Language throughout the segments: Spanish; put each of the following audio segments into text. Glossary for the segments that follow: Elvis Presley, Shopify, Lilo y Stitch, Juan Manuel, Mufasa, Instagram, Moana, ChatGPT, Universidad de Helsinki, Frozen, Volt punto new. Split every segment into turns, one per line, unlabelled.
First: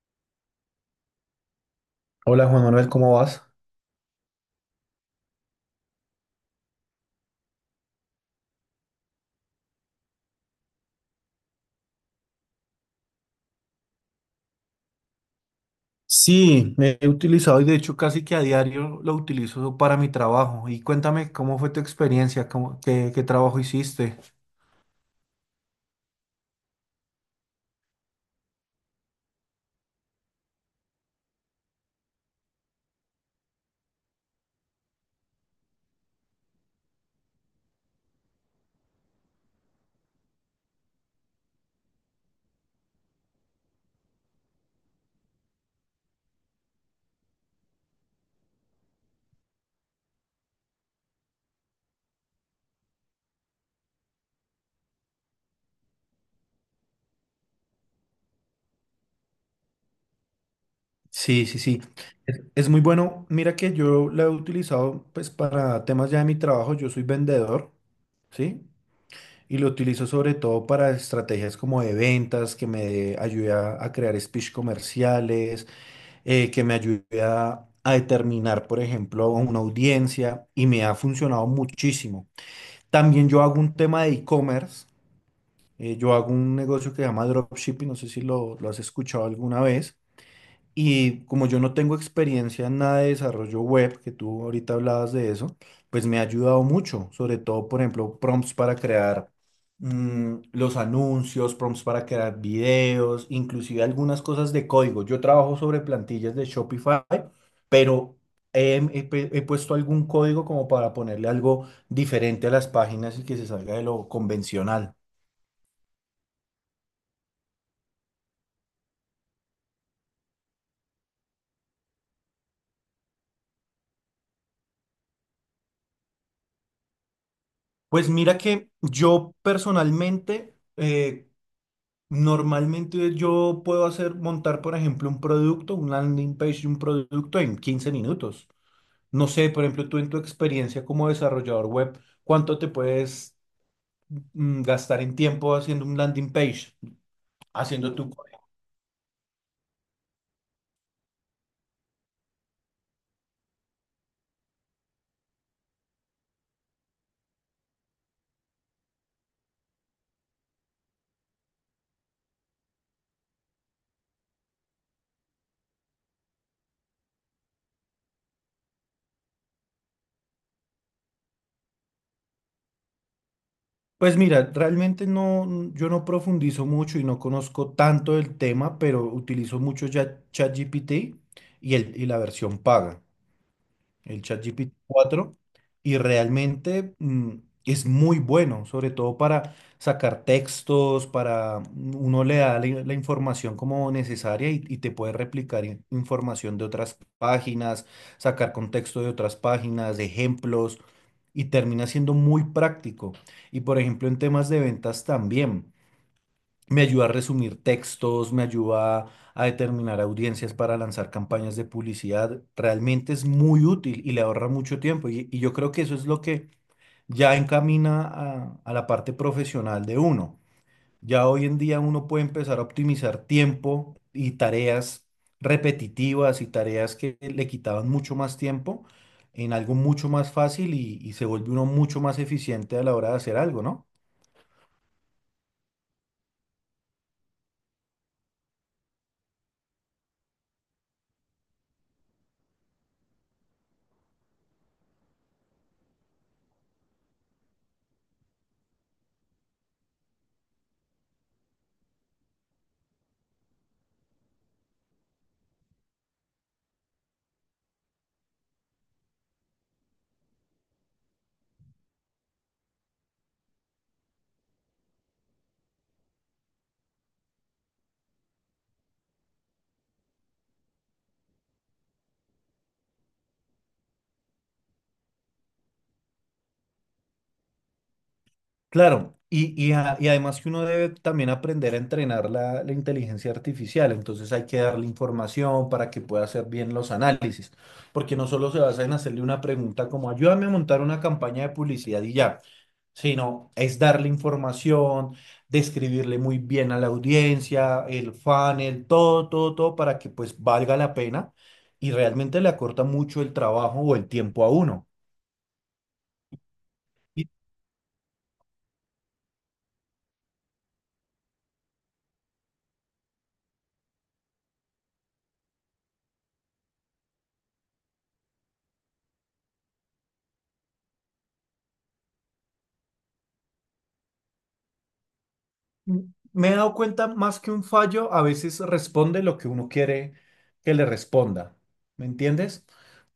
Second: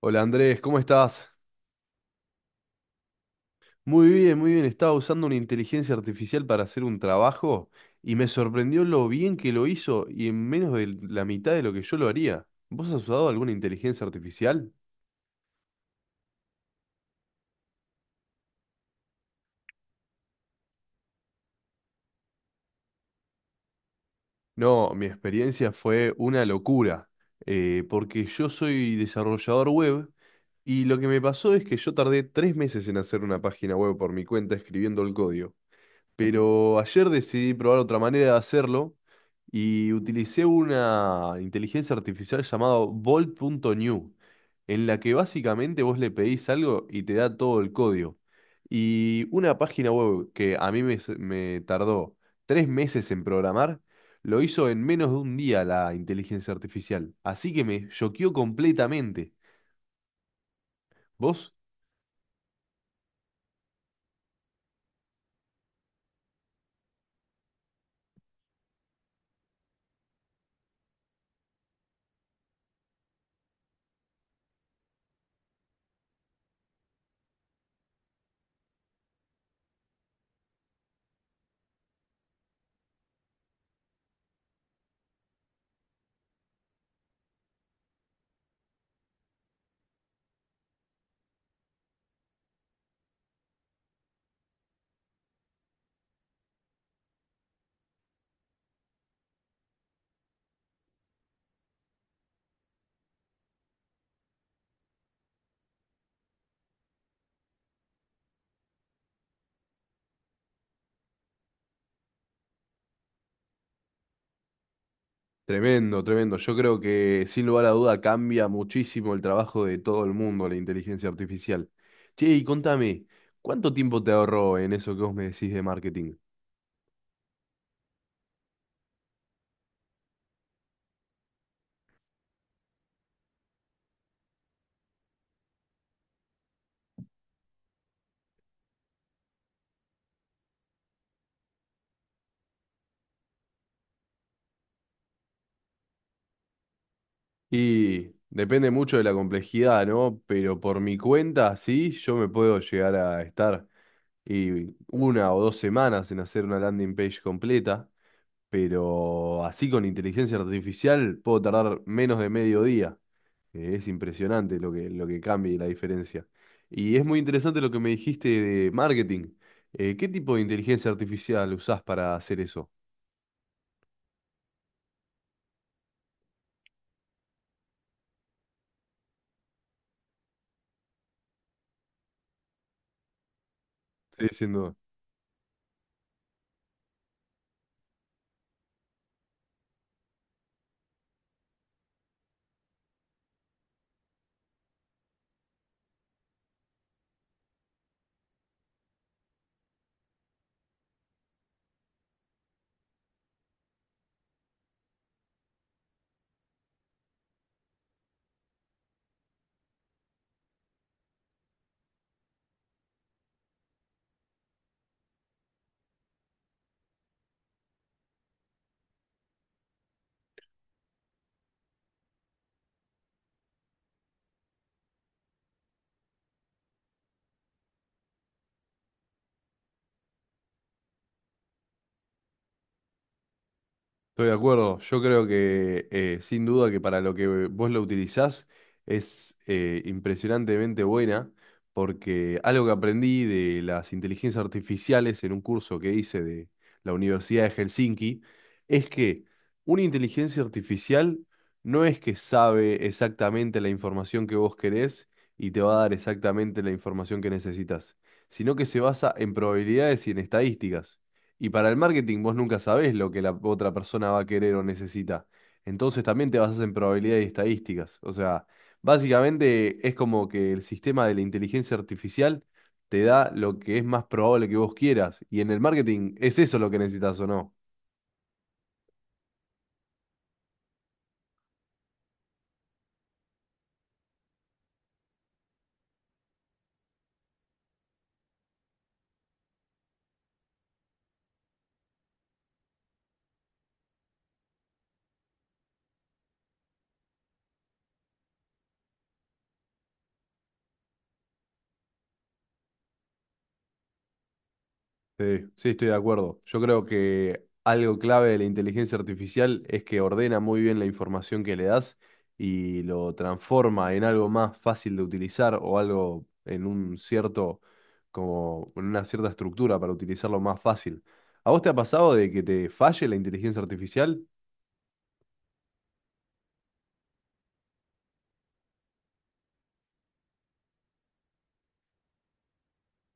Hola Andrés, ¿cómo estás?
Hola Juan Manuel, ¿cómo vas?
Muy bien, muy bien. Estaba usando una inteligencia artificial para hacer un trabajo y me sorprendió lo bien que lo hizo y en menos de la mitad de lo que yo lo haría. ¿Vos has usado alguna inteligencia artificial?
Sí, me he utilizado y de hecho casi que a diario lo utilizo para mi trabajo. Y cuéntame cómo fue tu experiencia. ¿Qué trabajo hiciste?
No, mi experiencia fue una locura, porque yo soy desarrollador web y lo que me pasó es que yo tardé 3 meses en hacer una página web por mi cuenta escribiendo el código. Pero ayer decidí probar otra manera de hacerlo y utilicé una inteligencia artificial llamada Volt punto new, en la que básicamente vos le pedís algo y te da todo el código. Y una página web que a mí me tardó 3 meses en programar, lo hizo en menos de un día la inteligencia artificial. Así que me choqueó completamente.
Sí,
¿Vos?
sí, sí. Es muy bueno. Mira que yo la he utilizado pues para temas ya de mi trabajo. Yo soy vendedor, ¿sí? Y lo utilizo sobre todo para estrategias como de ventas, que me ayude a crear speech comerciales, que me ayude a determinar, por ejemplo, a una audiencia, y me ha funcionado muchísimo. También yo hago un tema de e-commerce, yo hago un negocio que se llama dropshipping, no sé si lo has escuchado alguna vez. Y como yo no tengo experiencia en nada de desarrollo web, que tú ahorita hablabas de eso, pues me ha ayudado mucho, sobre todo, por ejemplo, prompts para crear los anuncios, prompts para crear videos, inclusive algunas cosas de código. Yo trabajo sobre plantillas de Shopify, pero he puesto algún código como para ponerle algo diferente a las páginas y que se salga de lo convencional.
Tremendo, tremendo. Yo creo que sin lugar a duda cambia muchísimo el trabajo de todo el mundo la inteligencia artificial. Che, y contame, ¿cuánto tiempo te ahorró en eso que vos me decís de marketing?
Pues mira que yo personalmente, normalmente yo puedo hacer, montar, por ejemplo, un producto, un landing page de un producto en 15 minutos. No sé, por ejemplo, tú en tu experiencia como desarrollador web, ¿cuánto te puedes gastar en tiempo haciendo un landing page, haciendo tu...?
Y depende mucho de la complejidad, ¿no? Pero por mi cuenta, sí, yo me puedo llegar a estar y una o dos semanas en hacer una landing page completa, pero así con inteligencia artificial puedo tardar menos de medio día. Es impresionante lo que cambia y la diferencia. Y es muy interesante lo que me dijiste de marketing. ¿Qué tipo de inteligencia artificial usás para hacer eso?
Pues mira, realmente no, yo no profundizo mucho y no conozco tanto el tema, pero utilizo mucho ya ChatGPT y, y la versión paga, el
Sí,
ChatGPT
siendo.
cuatro y realmente es muy bueno, sobre todo para sacar textos, para uno le da la información como necesaria, y te puede replicar información de otras páginas, sacar contexto de otras páginas, de ejemplos, y termina siendo muy práctico. Y por ejemplo, en temas de ventas también. Me ayuda a resumir textos, me ayuda a determinar audiencias para lanzar campañas de publicidad. Realmente es muy útil y le ahorra mucho tiempo. Y yo creo que eso es lo que ya encamina a la parte profesional de uno. Ya hoy en día uno puede empezar a optimizar tiempo y tareas repetitivas y tareas que le quitaban mucho más tiempo, en algo mucho más fácil, y se vuelve uno mucho más eficiente a la hora de hacer algo, ¿no?
Estoy de acuerdo. Yo creo que sin duda que para lo que vos lo utilizás es impresionantemente buena, porque algo que aprendí de las inteligencias artificiales en un curso que hice de la Universidad de Helsinki es que una inteligencia artificial no es que sabe exactamente la información que vos querés y te va a dar exactamente la información que necesitas, sino que se basa en probabilidades y en estadísticas. Y para el marketing vos nunca sabés lo que la otra persona va a querer o necesita. Entonces también te basas en probabilidades y estadísticas. O sea, básicamente es como que el sistema de la inteligencia artificial te da lo que es más probable que vos quieras. Y en el marketing es eso lo que necesitas o no.
Claro, y además que uno debe también aprender a entrenar la inteligencia artificial, entonces hay que darle información para que pueda hacer bien los análisis, porque no solo se basa en hacerle una pregunta como ayúdame a montar una campaña de publicidad y ya, sino es darle información, describirle muy bien a la audiencia, el funnel, todo, todo, todo, para que pues valga la pena y realmente le acorta mucho el trabajo o el tiempo a uno.
Sí, sí, estoy de acuerdo. Yo creo que algo clave de la inteligencia artificial es que ordena muy bien la información que le das y lo transforma en algo más fácil de utilizar o algo en un cierto, como en una cierta estructura para utilizarlo más fácil. ¿A vos te ha pasado de que te falle la inteligencia artificial?
Me he dado cuenta más que un fallo, a veces responde lo que uno quiere que le responda, ¿me entiendes?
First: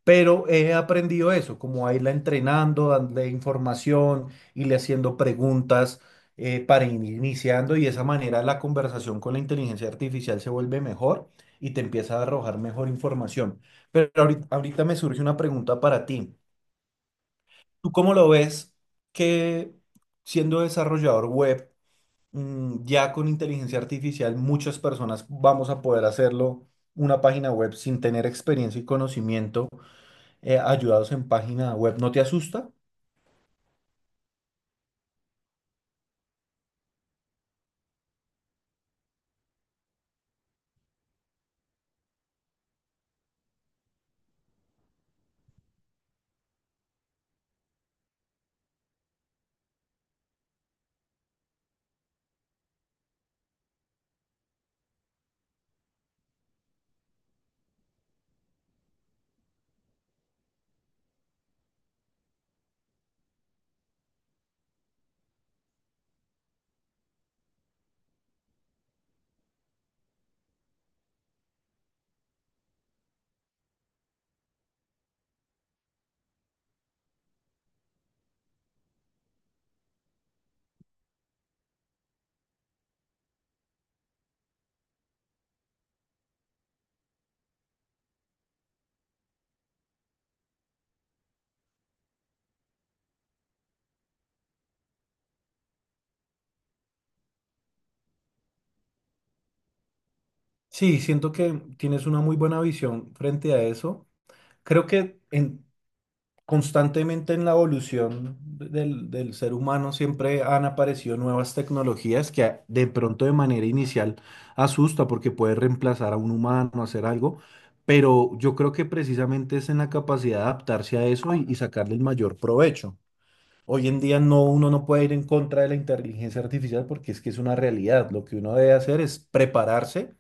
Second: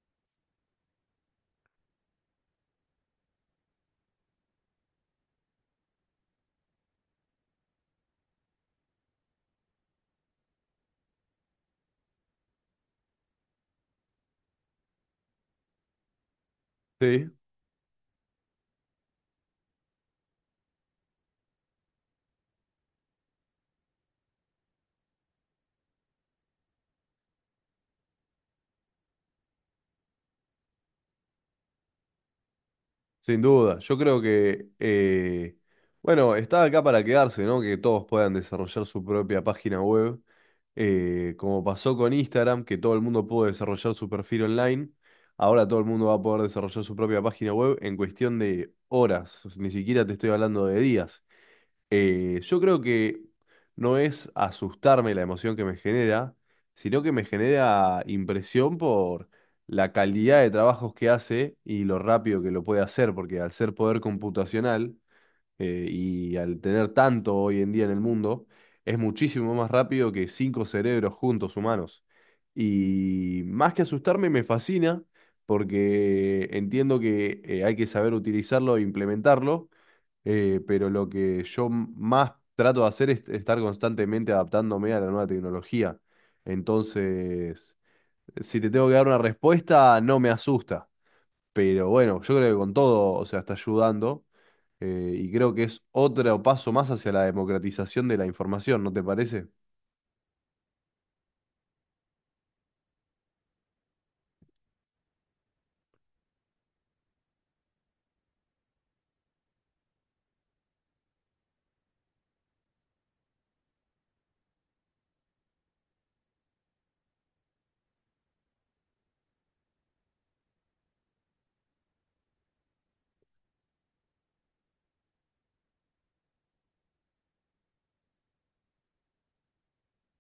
Pero he aprendido eso, como a irla entrenando, darle información, irle haciendo preguntas, para ir iniciando, y de esa manera la conversación con la inteligencia artificial se vuelve mejor y te empieza a arrojar mejor información. Pero ahorita, ahorita me surge una pregunta para ti.
Sí.
¿Tú cómo lo ves que siendo desarrollador web, ya con inteligencia artificial muchas personas vamos a poder hacerlo, una página web, sin tener experiencia y conocimiento, ayudados en página web? ¿No te asusta?
Sin duda, yo creo que, bueno, está acá para quedarse, ¿no? Que todos puedan desarrollar su propia página web, como pasó con Instagram, que todo el mundo pudo desarrollar su perfil online, ahora todo el mundo va a poder desarrollar su propia página web en cuestión de horas, ni siquiera te estoy hablando de días. Yo creo que no es asustarme la emoción que me genera, sino que me genera impresión por la calidad de trabajos que hace y lo rápido que lo puede hacer, porque al ser poder computacional y al tener tanto hoy en día en el mundo, es muchísimo más rápido que cinco cerebros juntos humanos. Y más que asustarme, me fascina porque entiendo que hay que saber utilizarlo e implementarlo, pero lo que yo más trato de hacer es estar constantemente adaptándome a la nueva tecnología. Entonces, si te tengo que dar una respuesta, no me asusta. Pero bueno, yo creo que con todo, o sea, está ayudando. Y creo que es otro paso más hacia la democratización de la información, ¿no te parece?
Sí, siento que tienes una muy buena visión frente a eso. Creo que en... Constantemente en la evolución del ser humano siempre han aparecido nuevas tecnologías que de pronto de manera inicial asusta porque puede reemplazar a un humano, hacer algo, pero yo creo que precisamente es en la capacidad de adaptarse a eso y sacarle el mayor provecho. Hoy en día no, uno no puede ir en contra de la inteligencia artificial porque es que es una realidad. Lo que uno debe hacer es prepararse,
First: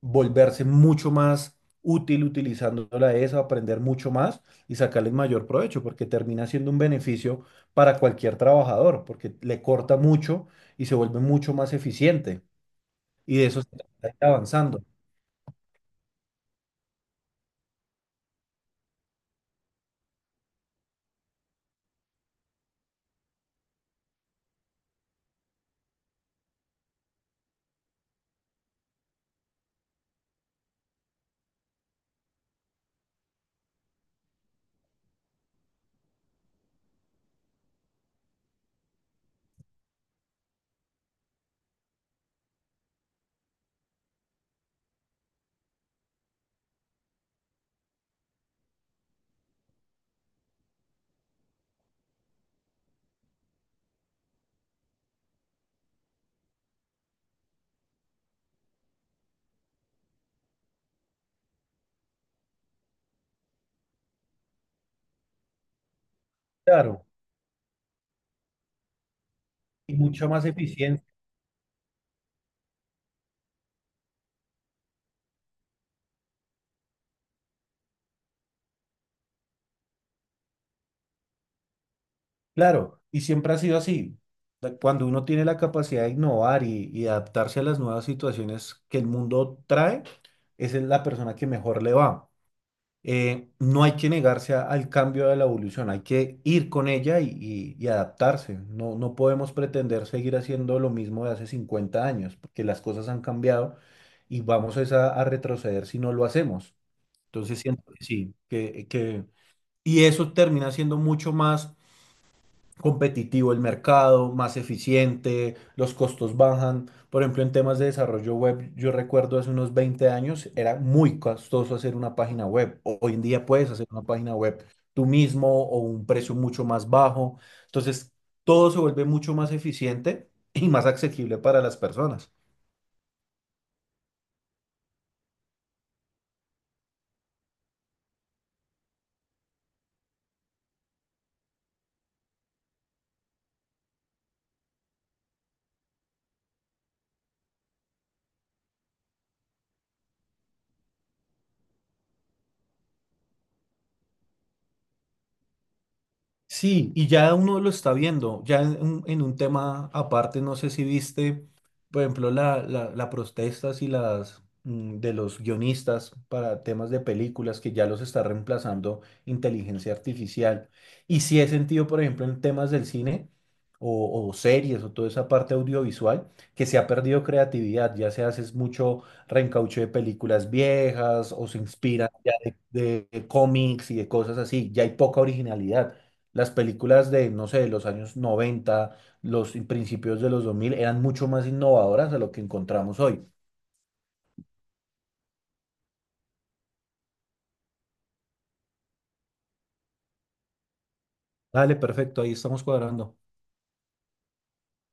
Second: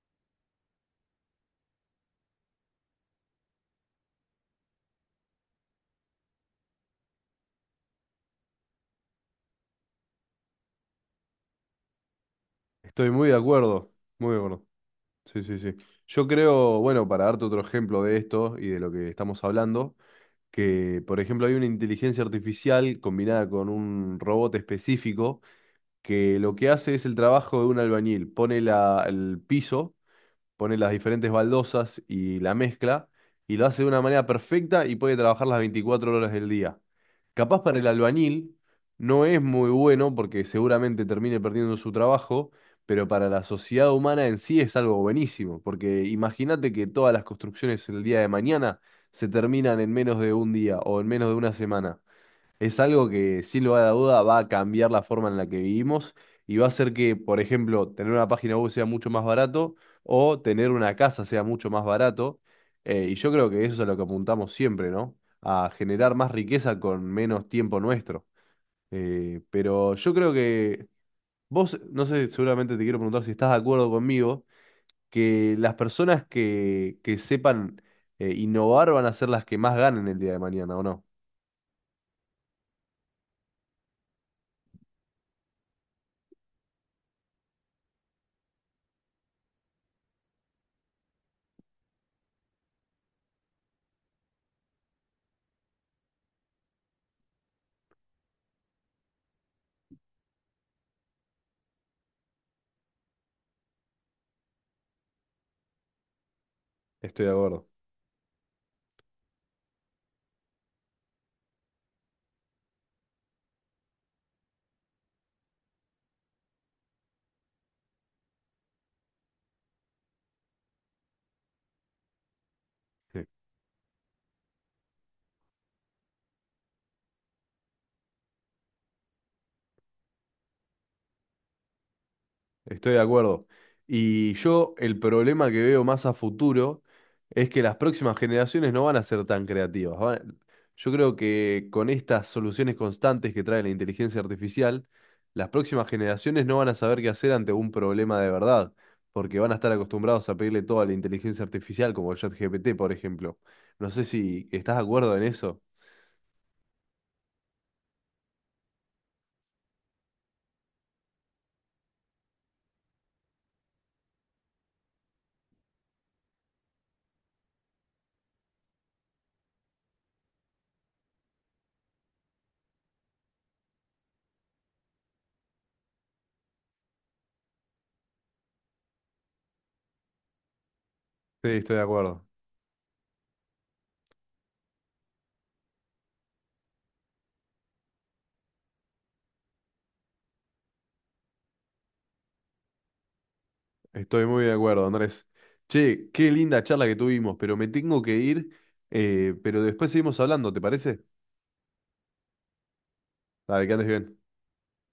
volverse mucho más útil utilizando la ES a aprender mucho más y sacarle el mayor provecho, porque termina siendo un beneficio para cualquier trabajador, porque le corta mucho y se vuelve mucho más eficiente.
Estoy muy de
Y de eso se trata,
acuerdo,
de ir
muy de acuerdo.
avanzando,
Sí, sí, sí. Yo creo, bueno, para darte otro ejemplo de esto y de lo que estamos hablando, que, por ejemplo, hay una inteligencia artificial combinada con un robot específico que lo que hace es el trabajo de un albañil, pone el piso, pone las diferentes baldosas y la mezcla y lo hace de una manera perfecta y puede trabajar las 24 horas del día. Capaz para el albañil no es muy bueno porque seguramente termine perdiendo su trabajo, pero para la sociedad humana en sí es algo buenísimo, porque imagínate que todas las construcciones el día de mañana se terminan en menos de un día o en menos de una semana. Es algo que, sin lugar a duda, va a cambiar la forma en la que vivimos y va a hacer que, por ejemplo, tener una página web sea mucho más barato o tener una casa sea mucho más barato. Y yo creo que eso es a lo que apuntamos siempre, ¿no? A generar más riqueza con
claro,
menos tiempo nuestro.
y
Pero yo
mucha
creo
más
que
eficiencia,
vos, no sé, seguramente te quiero preguntar si estás de acuerdo conmigo, que las personas que sepan innovar van a ser las que más ganen el día de mañana, ¿o no?
claro, y siempre ha sido así. Cuando uno tiene la capacidad de innovar y adaptarse a las nuevas situaciones que el mundo trae, esa es la persona que mejor le va. No hay que negarse al cambio de la evolución, hay que ir con ella y, y adaptarse. No, no podemos pretender seguir haciendo lo mismo de hace 50 años, porque las cosas han cambiado y vamos es a retroceder si no lo hacemos.
Estoy de
Entonces
acuerdo.
siento que sí, y eso termina siendo mucho más competitivo el mercado, más eficiente, los costos bajan. Por ejemplo, en temas de desarrollo web, yo recuerdo hace unos 20 años era muy costoso hacer una página web. Hoy en día puedes hacer una página web tú mismo o un precio mucho más bajo. Entonces, todo se vuelve mucho más eficiente y más accesible para las personas.
Estoy de acuerdo. Y yo el problema que veo más a futuro es que las próximas generaciones no van a ser tan creativas. Yo creo que con estas soluciones constantes que trae la inteligencia artificial, las próximas generaciones no van a saber qué hacer ante un problema de verdad, porque van a estar acostumbrados a pedirle todo a la inteligencia artificial, como el ChatGPT, por ejemplo. No sé si estás de acuerdo en eso.
Sí, y ya uno lo está viendo, ya en un tema aparte, no sé si viste, por ejemplo, la protestas y las de los guionistas para temas de películas que ya los está reemplazando inteligencia artificial. Y sí he sentido, por ejemplo, en temas del cine o series o toda esa parte audiovisual, que se ha perdido creatividad, ya se hace es mucho reencauche de películas viejas o
Sí,
se
estoy de
inspiran
acuerdo.
ya de cómics y de cosas así, ya hay poca originalidad. Las películas de, no sé, de los años 90, los principios de los 2000, eran mucho más innovadoras de lo que encontramos hoy.
Estoy muy de acuerdo, Andrés. Che, qué linda charla que tuvimos, pero me tengo que ir, pero después seguimos hablando, ¿te parece?
Dale, perfecto, ahí estamos cuadrando.
Dale, que andes bien.